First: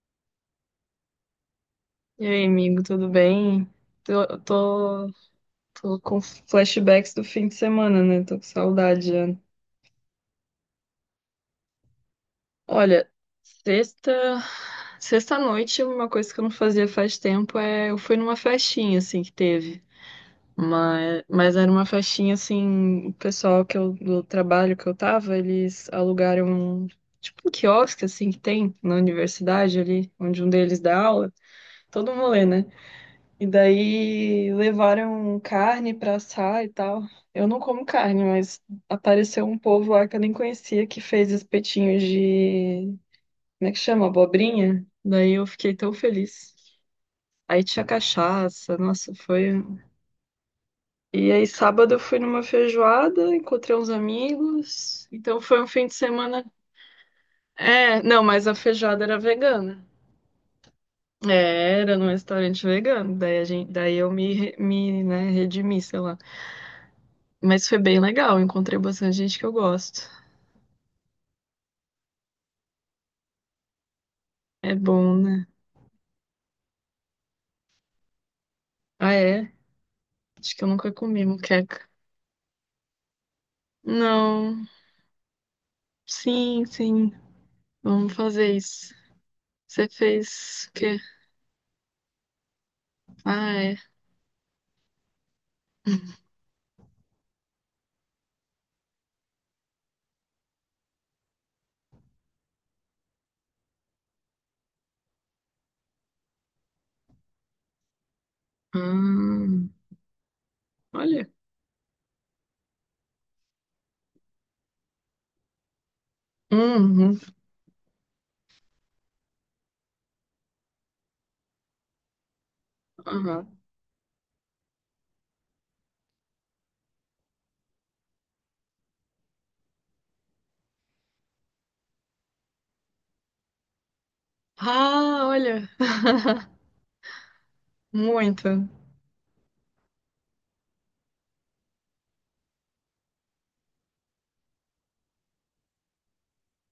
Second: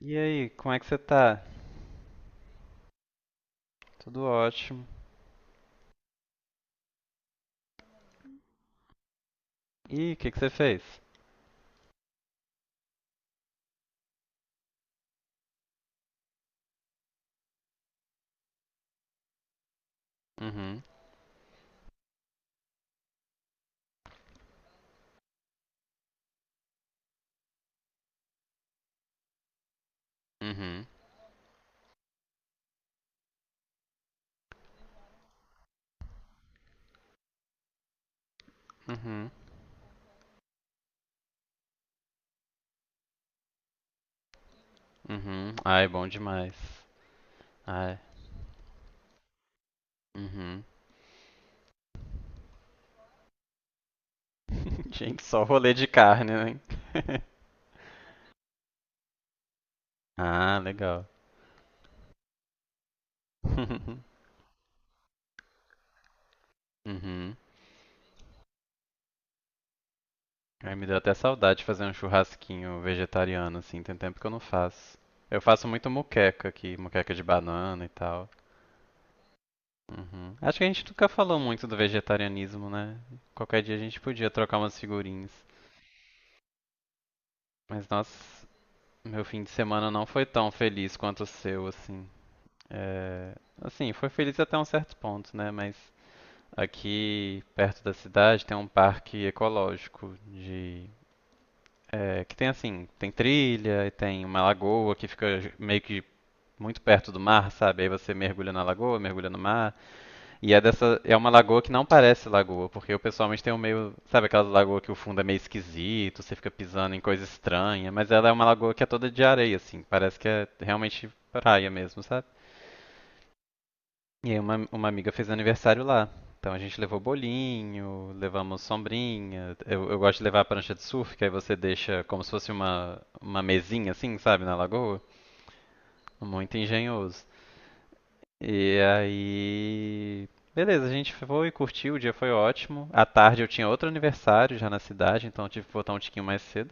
E aí, como é que você tá? E aí, amigo, tudo bem? Tudo Tô, ótimo. tô, tô com flashbacks do fim de semana, né? Tô com saudade já. Ih, o que que você fez? Olha, sexta, sexta noite, uma coisa que eu não fazia faz tempo é eu fui numa festinha assim que teve. Uhum, Mas era uma festinha assim, o pessoal do trabalho que eu tava, eles alugaram um, tipo um quiosque assim que tem na universidade ali, onde um deles uhum, dá aula. Todo um rolê, né? E daí levaram carne pra assar e tal. Eu não como carne, mas uhum, apareceu um povo lá que eu nem conhecia que fez espetinhos de. Como é que chama? Abobrinha? Daí eu uhum. fiquei Ai, tão bom demais. feliz. Aí tinha Ai, cachaça, nossa, foi um. uhum. E aí sábado eu fui numa feijoada, encontrei uns amigos. Gente, Então só foi um rolê de fim de carne, semana. né? É, não, mas a feijoada era vegana. Ah, legal. É, era num restaurante vegano. Daí, daí eu me, né, redimi, sei lá. Uhum. Mas foi bem legal, encontrei bastante gente que eu gosto. Ai, me deu até saudade de fazer um churrasquinho vegetariano, assim, tem tempo que eu não É faço. bom, Eu né? faço muito muqueca aqui, muqueca de banana e tal. Ah, é? Uhum. Acho Acho que que a eu gente nunca nunca comi falou muito do moqueca. vegetarianismo, né? Qualquer dia a gente podia trocar Não, umas figurinhas. sim, sim. Mas Vamos nossa, fazer isso. meu fim de Você semana não foi tão fez o feliz quê? quanto o seu, assim. É, Ah, é. assim, foi feliz até um certo ponto, né? Mas aqui perto da cidade tem um parque ecológico de é, que tem assim, tem trilha e tem uma lagoa que fica meio que muito perto do mar, sabe? Aí você mergulha na lagoa, mergulha no Hum, mar. E é dessa, é olha. uma lagoa que não parece lagoa, porque eu pessoalmente tenho meio, sabe aquelas lagoas que o fundo é meio esquisito, você fica pisando em Uhum. coisa estranha, mas ela é uma lagoa que é toda de areia, assim, parece que é realmente praia mesmo, sabe? Aham. E aí uma amiga fez aniversário lá. Então a gente levou bolinho, levamos sombrinha. Eu gosto de levar a prancha de surf, que aí você deixa como se fosse uma mesinha assim, sabe, na lagoa. Ah, olha. Muito engenhoso. Muito. E aí, beleza, a gente foi, curtiu, o dia foi ótimo. À tarde eu tinha outro aniversário já na cidade, então eu tive que voltar um tiquinho mais cedo.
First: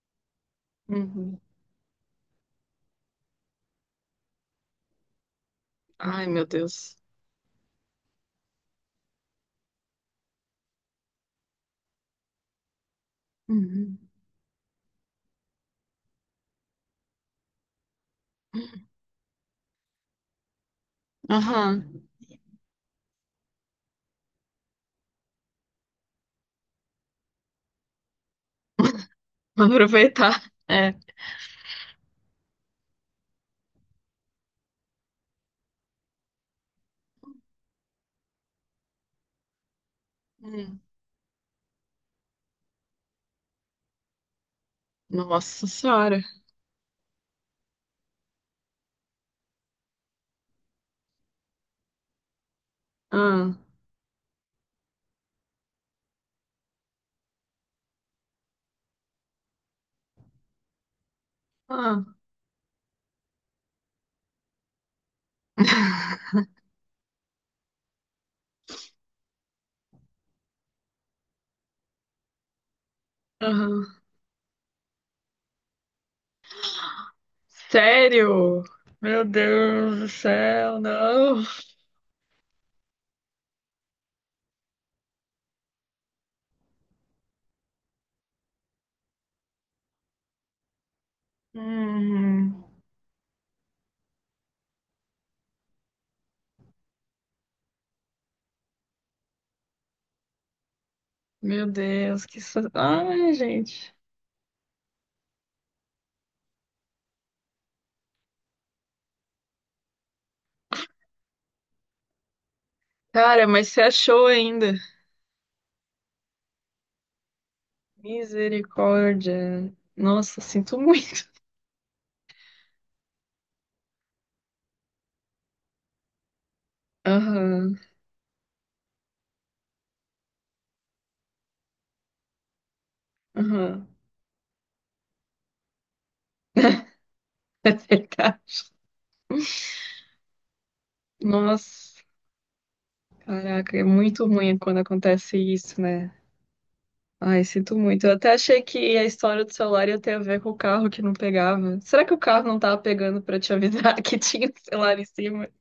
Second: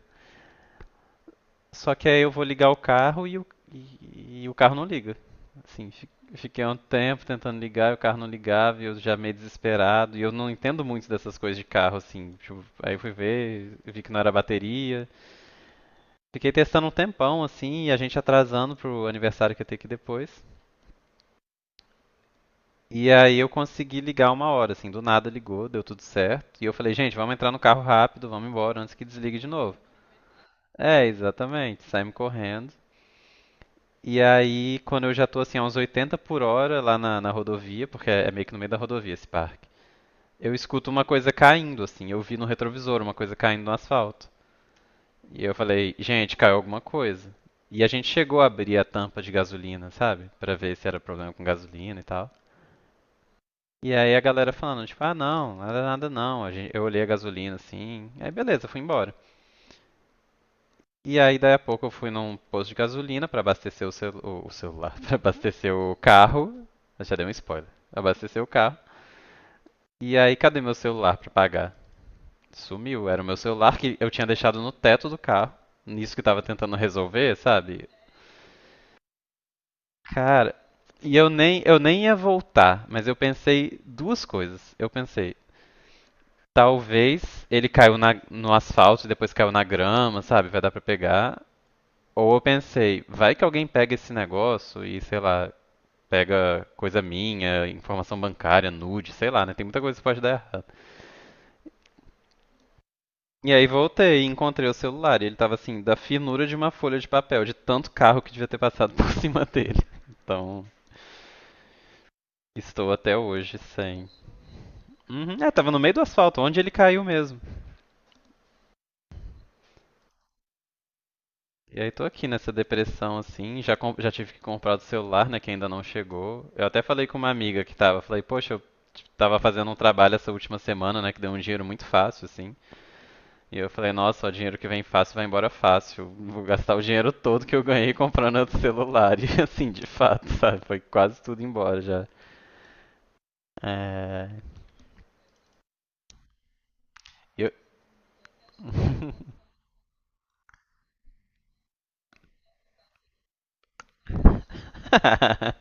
Uhum. Só que aí eu vou ligar o carro e o carro não liga. Assim, Ai, meu fiquei um Deus. tempo tentando ligar, e o carro não ligava, e eu já meio desesperado. E eu não entendo muito dessas coisas de carro, assim, tipo, aí eu fui ver, Uhum. vi que não era bateria. Fiquei testando um tempão, assim, e a gente atrasando pro aniversário que ia ter que ir depois. Aham. E aí eu consegui ligar uma hora, assim, do nada ligou, deu tudo certo. E eu falei, gente, vamos entrar no carro rápido, vamos embora antes que desligue de Vou novo. aproveitar. É. É, exatamente, saímos correndo. E aí, quando eu já tô assim, a uns 80 por hora lá na rodovia, porque é meio que no meio da rodovia esse parque, eu Hum. escuto uma coisa caindo, assim, eu vi no retrovisor uma coisa caindo no asfalto. E eu Nossa falei, Senhora. gente, caiu alguma coisa. E a gente chegou a abrir a tampa de gasolina, sabe? Pra ver se era problema com gasolina e tal. Ah, E aí a galera falando, tipo, ah não, nada nada não. Eu olhei a gasolina assim, aí beleza, fui embora. E aí daí a pouco eu ah. fui num posto de gasolina pra abastecer o celular, pra abastecer o carro. Eu já dei um spoiler. Abastecer o carro. E aí cadê meu celular pra pagar? Sumiu, era o meu celular que Aham. eu tinha deixado no teto do carro. Nisso que eu tava tentando resolver, sabe? Sério? Meu Deus do Cara, céu, e eu não. nem eu nem ia voltar, mas eu pensei duas coisas. Eu pensei, talvez ele caiu no asfalto e depois caiu na grama, sabe? Vai dar pra pegar. Ou eu Uhum. pensei, vai que alguém pega esse negócio e, sei lá, pega coisa minha, informação bancária, nude, sei lá, né? Tem muita coisa que pode dar errado. Meu Deus, ai, E aí gente. voltei e encontrei o celular. E ele tava assim, da finura de uma folha de papel, de tanto carro que devia ter passado por cima dele. Então, estou até Cara, hoje mas você sem. achou ainda? Uhum, é, tava no meio do asfalto, onde ele caiu mesmo. Misericórdia. Nossa, sinto muito. E aí tô aqui nessa depressão assim, já, já tive que comprar do celular, né, que ainda não chegou. Eu até falei com uma amiga que Aham, tava, falei, poxa, eu tava fazendo um trabalho essa última semana, né, que deu um dinheiro muito fácil, assim. E eu aham. falei, nossa, o dinheiro que vem fácil vai embora fácil. Vou gastar o dinheiro todo que eu É ganhei comprando verdade. outro celular. E assim, de fato, sabe? Foi quase tudo embora Nossa, já. caraca, é muito É... ruim quando acontece isso, né? Ai, Eu... sinto muito. Eu até achei que a história do celular ia ter a ver com o carro que não pegava. Será que o carro não tava pegando pra te avisar que tinha o celular em cima?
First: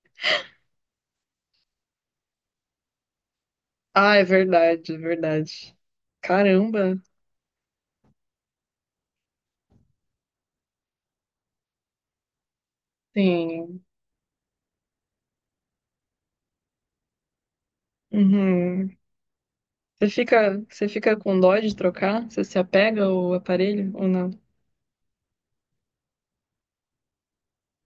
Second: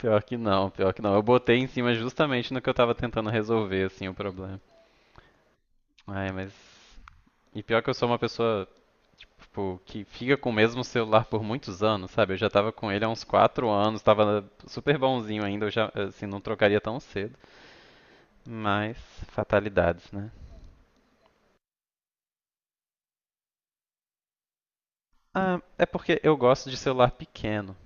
Pior que não, pior que não. Eu botei em cima justamente no que eu tava tentando resolver, assim, o Ah, é problema. verdade, é verdade. Ai, mas Caramba, e pior que eu sou uma pessoa, tipo, que fica com o mesmo celular por muitos anos, sabe? Eu já tava com ele há uns quatro sim. anos, tava super bonzinho ainda, eu já, assim, não trocaria tão cedo. Mas, Uhum. Fatalidades, né? Você fica com dó de trocar? Você se apega ao aparelho ou não? Ah, é porque eu gosto de celular pequeno.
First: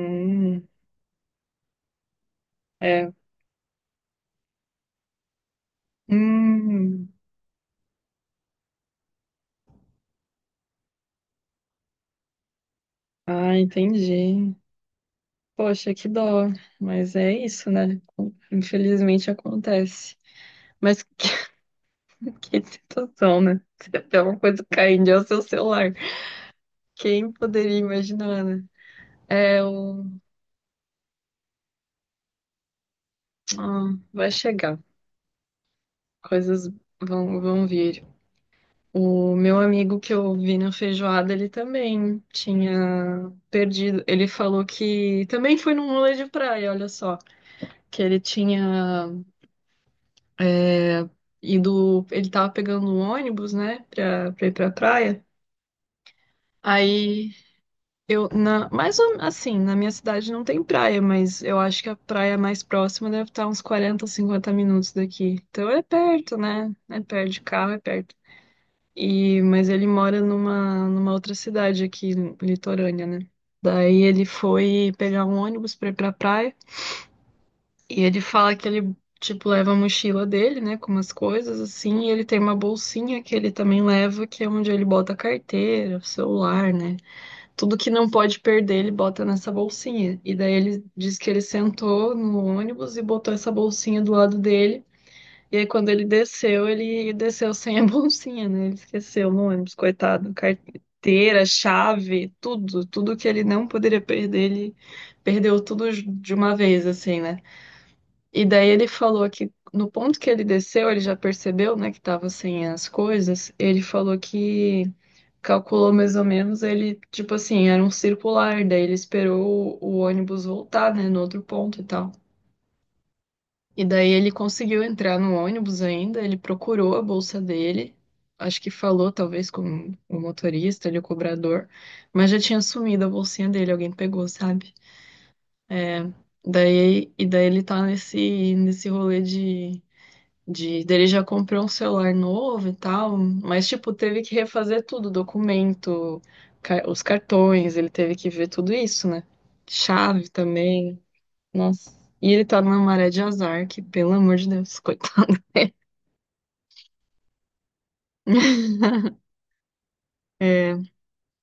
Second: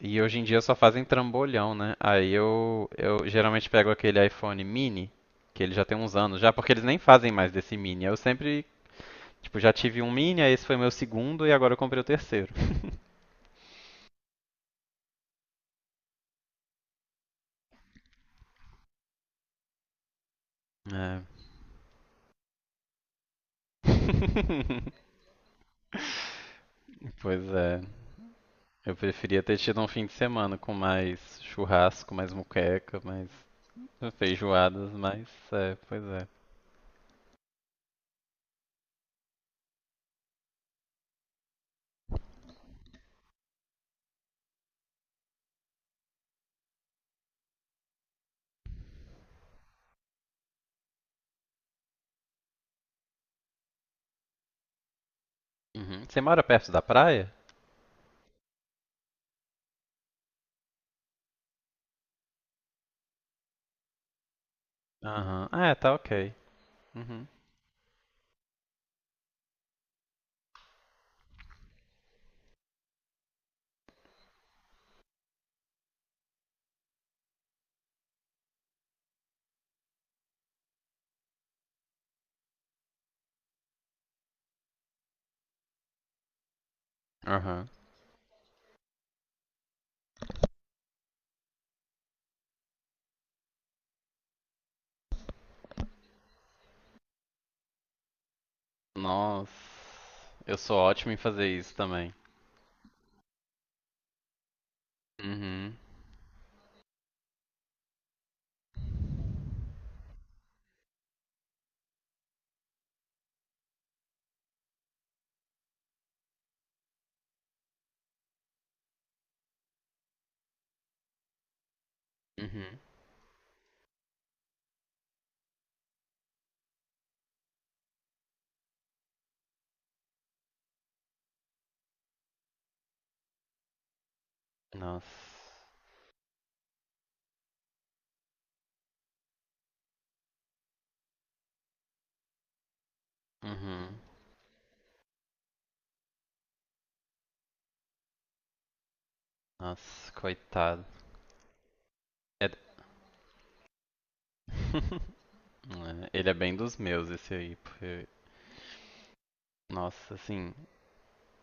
E hoje em dia só fazem trambolhão, né? Aí eu, é. eu geralmente pego aquele iPhone mini, que ele já tem uns anos já, porque eles nem Hum. fazem mais desse mini. Eu sempre, tipo, já tive um mini, aí esse foi meu segundo e agora eu comprei o terceiro. Ah, entendi. Poxa, que dó. Mas é isso, né? Infelizmente acontece. Mas É. que situação, né? Se até uma coisa caindo é o seu celular. Quem Pois poderia é. imaginar, né? Eu preferia ter É tido um o. fim de semana com mais churrasco, mais muqueca, mais Ah, vai chegar. feijoadas, mas é, pois é. Coisas vão vir. O meu amigo que eu vi na feijoada, ele também tinha perdido. Ele falou que também foi num rolê de praia, olha só, que ele tinha é, ido, ele tava pegando um ônibus, né, pra, pra ir pra praia. Uhum. Você mora perto da praia? Aí eu, na, assim, na minha cidade não tem praia, mas eu acho que a praia mais próxima deve estar uns 40, 50 minutos daqui. Aham. Ah, Então é, é tá ok. perto, né? É Uhum. perto de carro, é perto. E, mas ele mora numa outra cidade aqui, litorânea, né? Daí ele foi pegar um ônibus pra ir pra praia. E ele fala que ele, tipo, leva a mochila dele, né? Com umas coisas assim. E ele tem uma bolsinha que ele também leva, que é onde ele bota a carteira, o celular, né? Aham. Tudo que não pode perder, ele bota nessa bolsinha. E daí ele diz que ele sentou no ônibus e botou essa bolsinha do lado dele. E aí, quando ele desceu sem a bolsinha, né? Ele esqueceu no Nossa. ônibus, coitado. Eu sou ótimo em Carteira, fazer isso também. chave, tudo. Tudo que ele não poderia perder, ele perdeu Uhum. tudo de uma vez, assim, né? E daí ele falou que no ponto que ele desceu, ele já percebeu, né, que tava sem as coisas. Ele falou que calculou mais ou menos, ele, tipo assim, era um circular. Daí ele esperou o ônibus voltar, né, no outro ponto e tal. Uhum. E daí ele conseguiu entrar no ônibus ainda, ele procurou a bolsa dele, acho que falou talvez com o motorista, ali, o cobrador, mas já tinha sumido a bolsinha dele, alguém pegou, sabe? Nossa. É, daí, e daí ele tá nesse rolê de. Daí ele já comprou um celular novo e tal, mas tipo, Uhum. teve que refazer tudo, documento, os cartões, ele teve que ver tudo isso, né? Nossa, Chave coitado. também. Nossa. E ele É... tá numa maré de azar, que pelo amor de Deus, coitado. É, ele é bem dos meus, esse aí, porque. Nossa, assim. É.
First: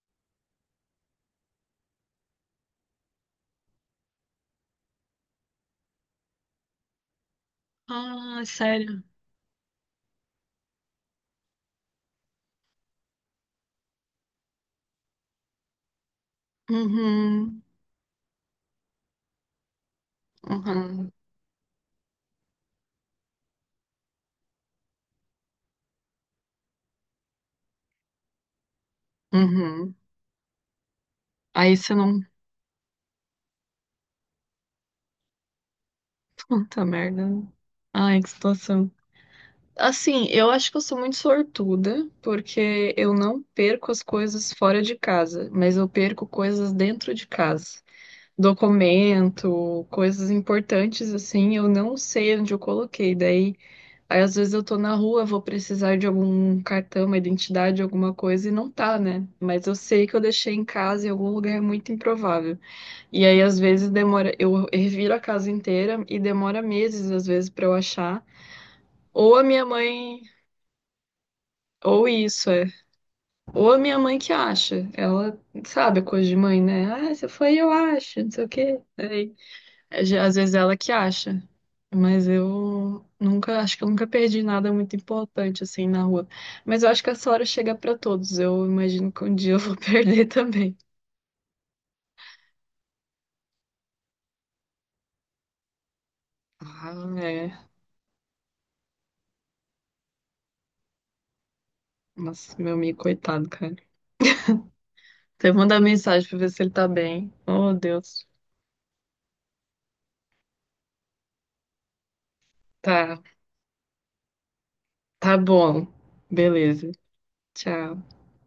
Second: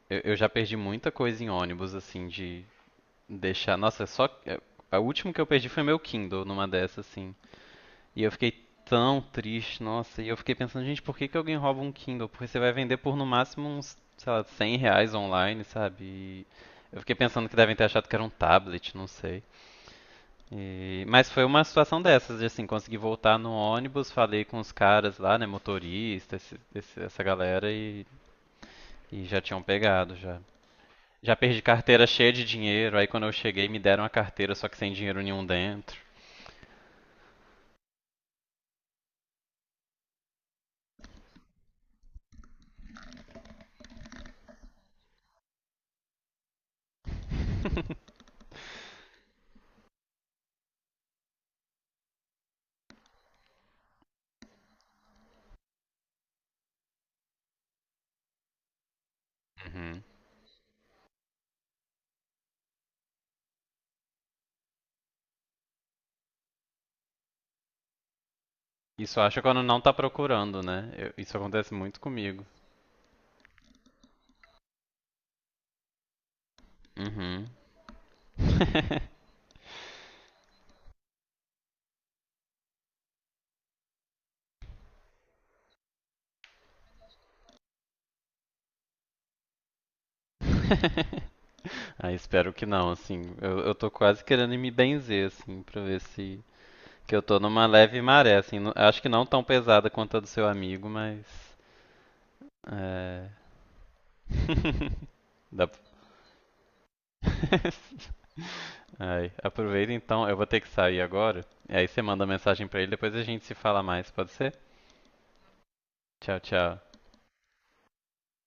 Eu já perdi muita coisa em ônibus, assim, de deixar. Nossa, só. A última que eu perdi foi meu Kindle numa dessas, assim. E eu Ah, fiquei sério. tão triste, nossa. E eu fiquei pensando, gente, por que que alguém rouba um Kindle? Porque você vai vender por no máximo uns, sei lá, 100 reais online, sabe? E eu fiquei pensando que Uhum, devem ter achado que era um tablet, não sei. Uhum, Mas foi uma situação dessas, de assim, consegui voltar no ônibus, falei com os caras lá, né, motorista, essa galera, e já tinham uhum. pegado já. Já perdi Aí você carteira não. cheia de dinheiro, aí quando eu cheguei me deram a carteira só que sem dinheiro nenhum dentro. Puta merda, né? Ai, que situação. Assim, eu acho que eu sou muito sortuda, porque eu não perco as coisas fora de casa, mas eu perco coisas dentro de casa. Documento, coisas importantes, assim, eu não sei onde eu coloquei. Daí, aí às vezes eu tô na rua, vou precisar de algum cartão, uma identidade, alguma coisa e não tá, né? Mas eu Uhum. sei que eu deixei em casa em algum lugar é muito improvável. E aí às vezes demora, eu reviro a casa inteira e demora meses às vezes pra eu achar. Isso eu Ou acho a quando minha não tá mãe, procurando, né? Isso acontece muito ou comigo. isso é. Ou a minha mãe que acha. Ela sabe coisa de mãe, né? Ah, se Uhum. foi eu acho, não sei o quê. É, às vezes ela que acha, mas eu nunca, acho que eu nunca perdi nada muito importante assim na rua. Mas eu acho que essa hora chega pra todos. Eu imagino que um dia eu vou perder também. Ah, espero que não, assim. Eu tô quase querendo me benzer, assim, pra ver se. Ah, Que eu tô é. numa leve maré, assim. Acho que não tão pesada quanto a do seu amigo, mas. Nossa, meu amigo, É. coitado, cara. Você Dá manda mensagem pra ver se ele tá bem. Oh, Deus. Ai, aproveita então, eu vou ter que sair agora. E aí você manda mensagem pra ele, depois a Tá, gente se fala mais, pode ser? tá bom. Tchau, tchau. Beleza. Tchau.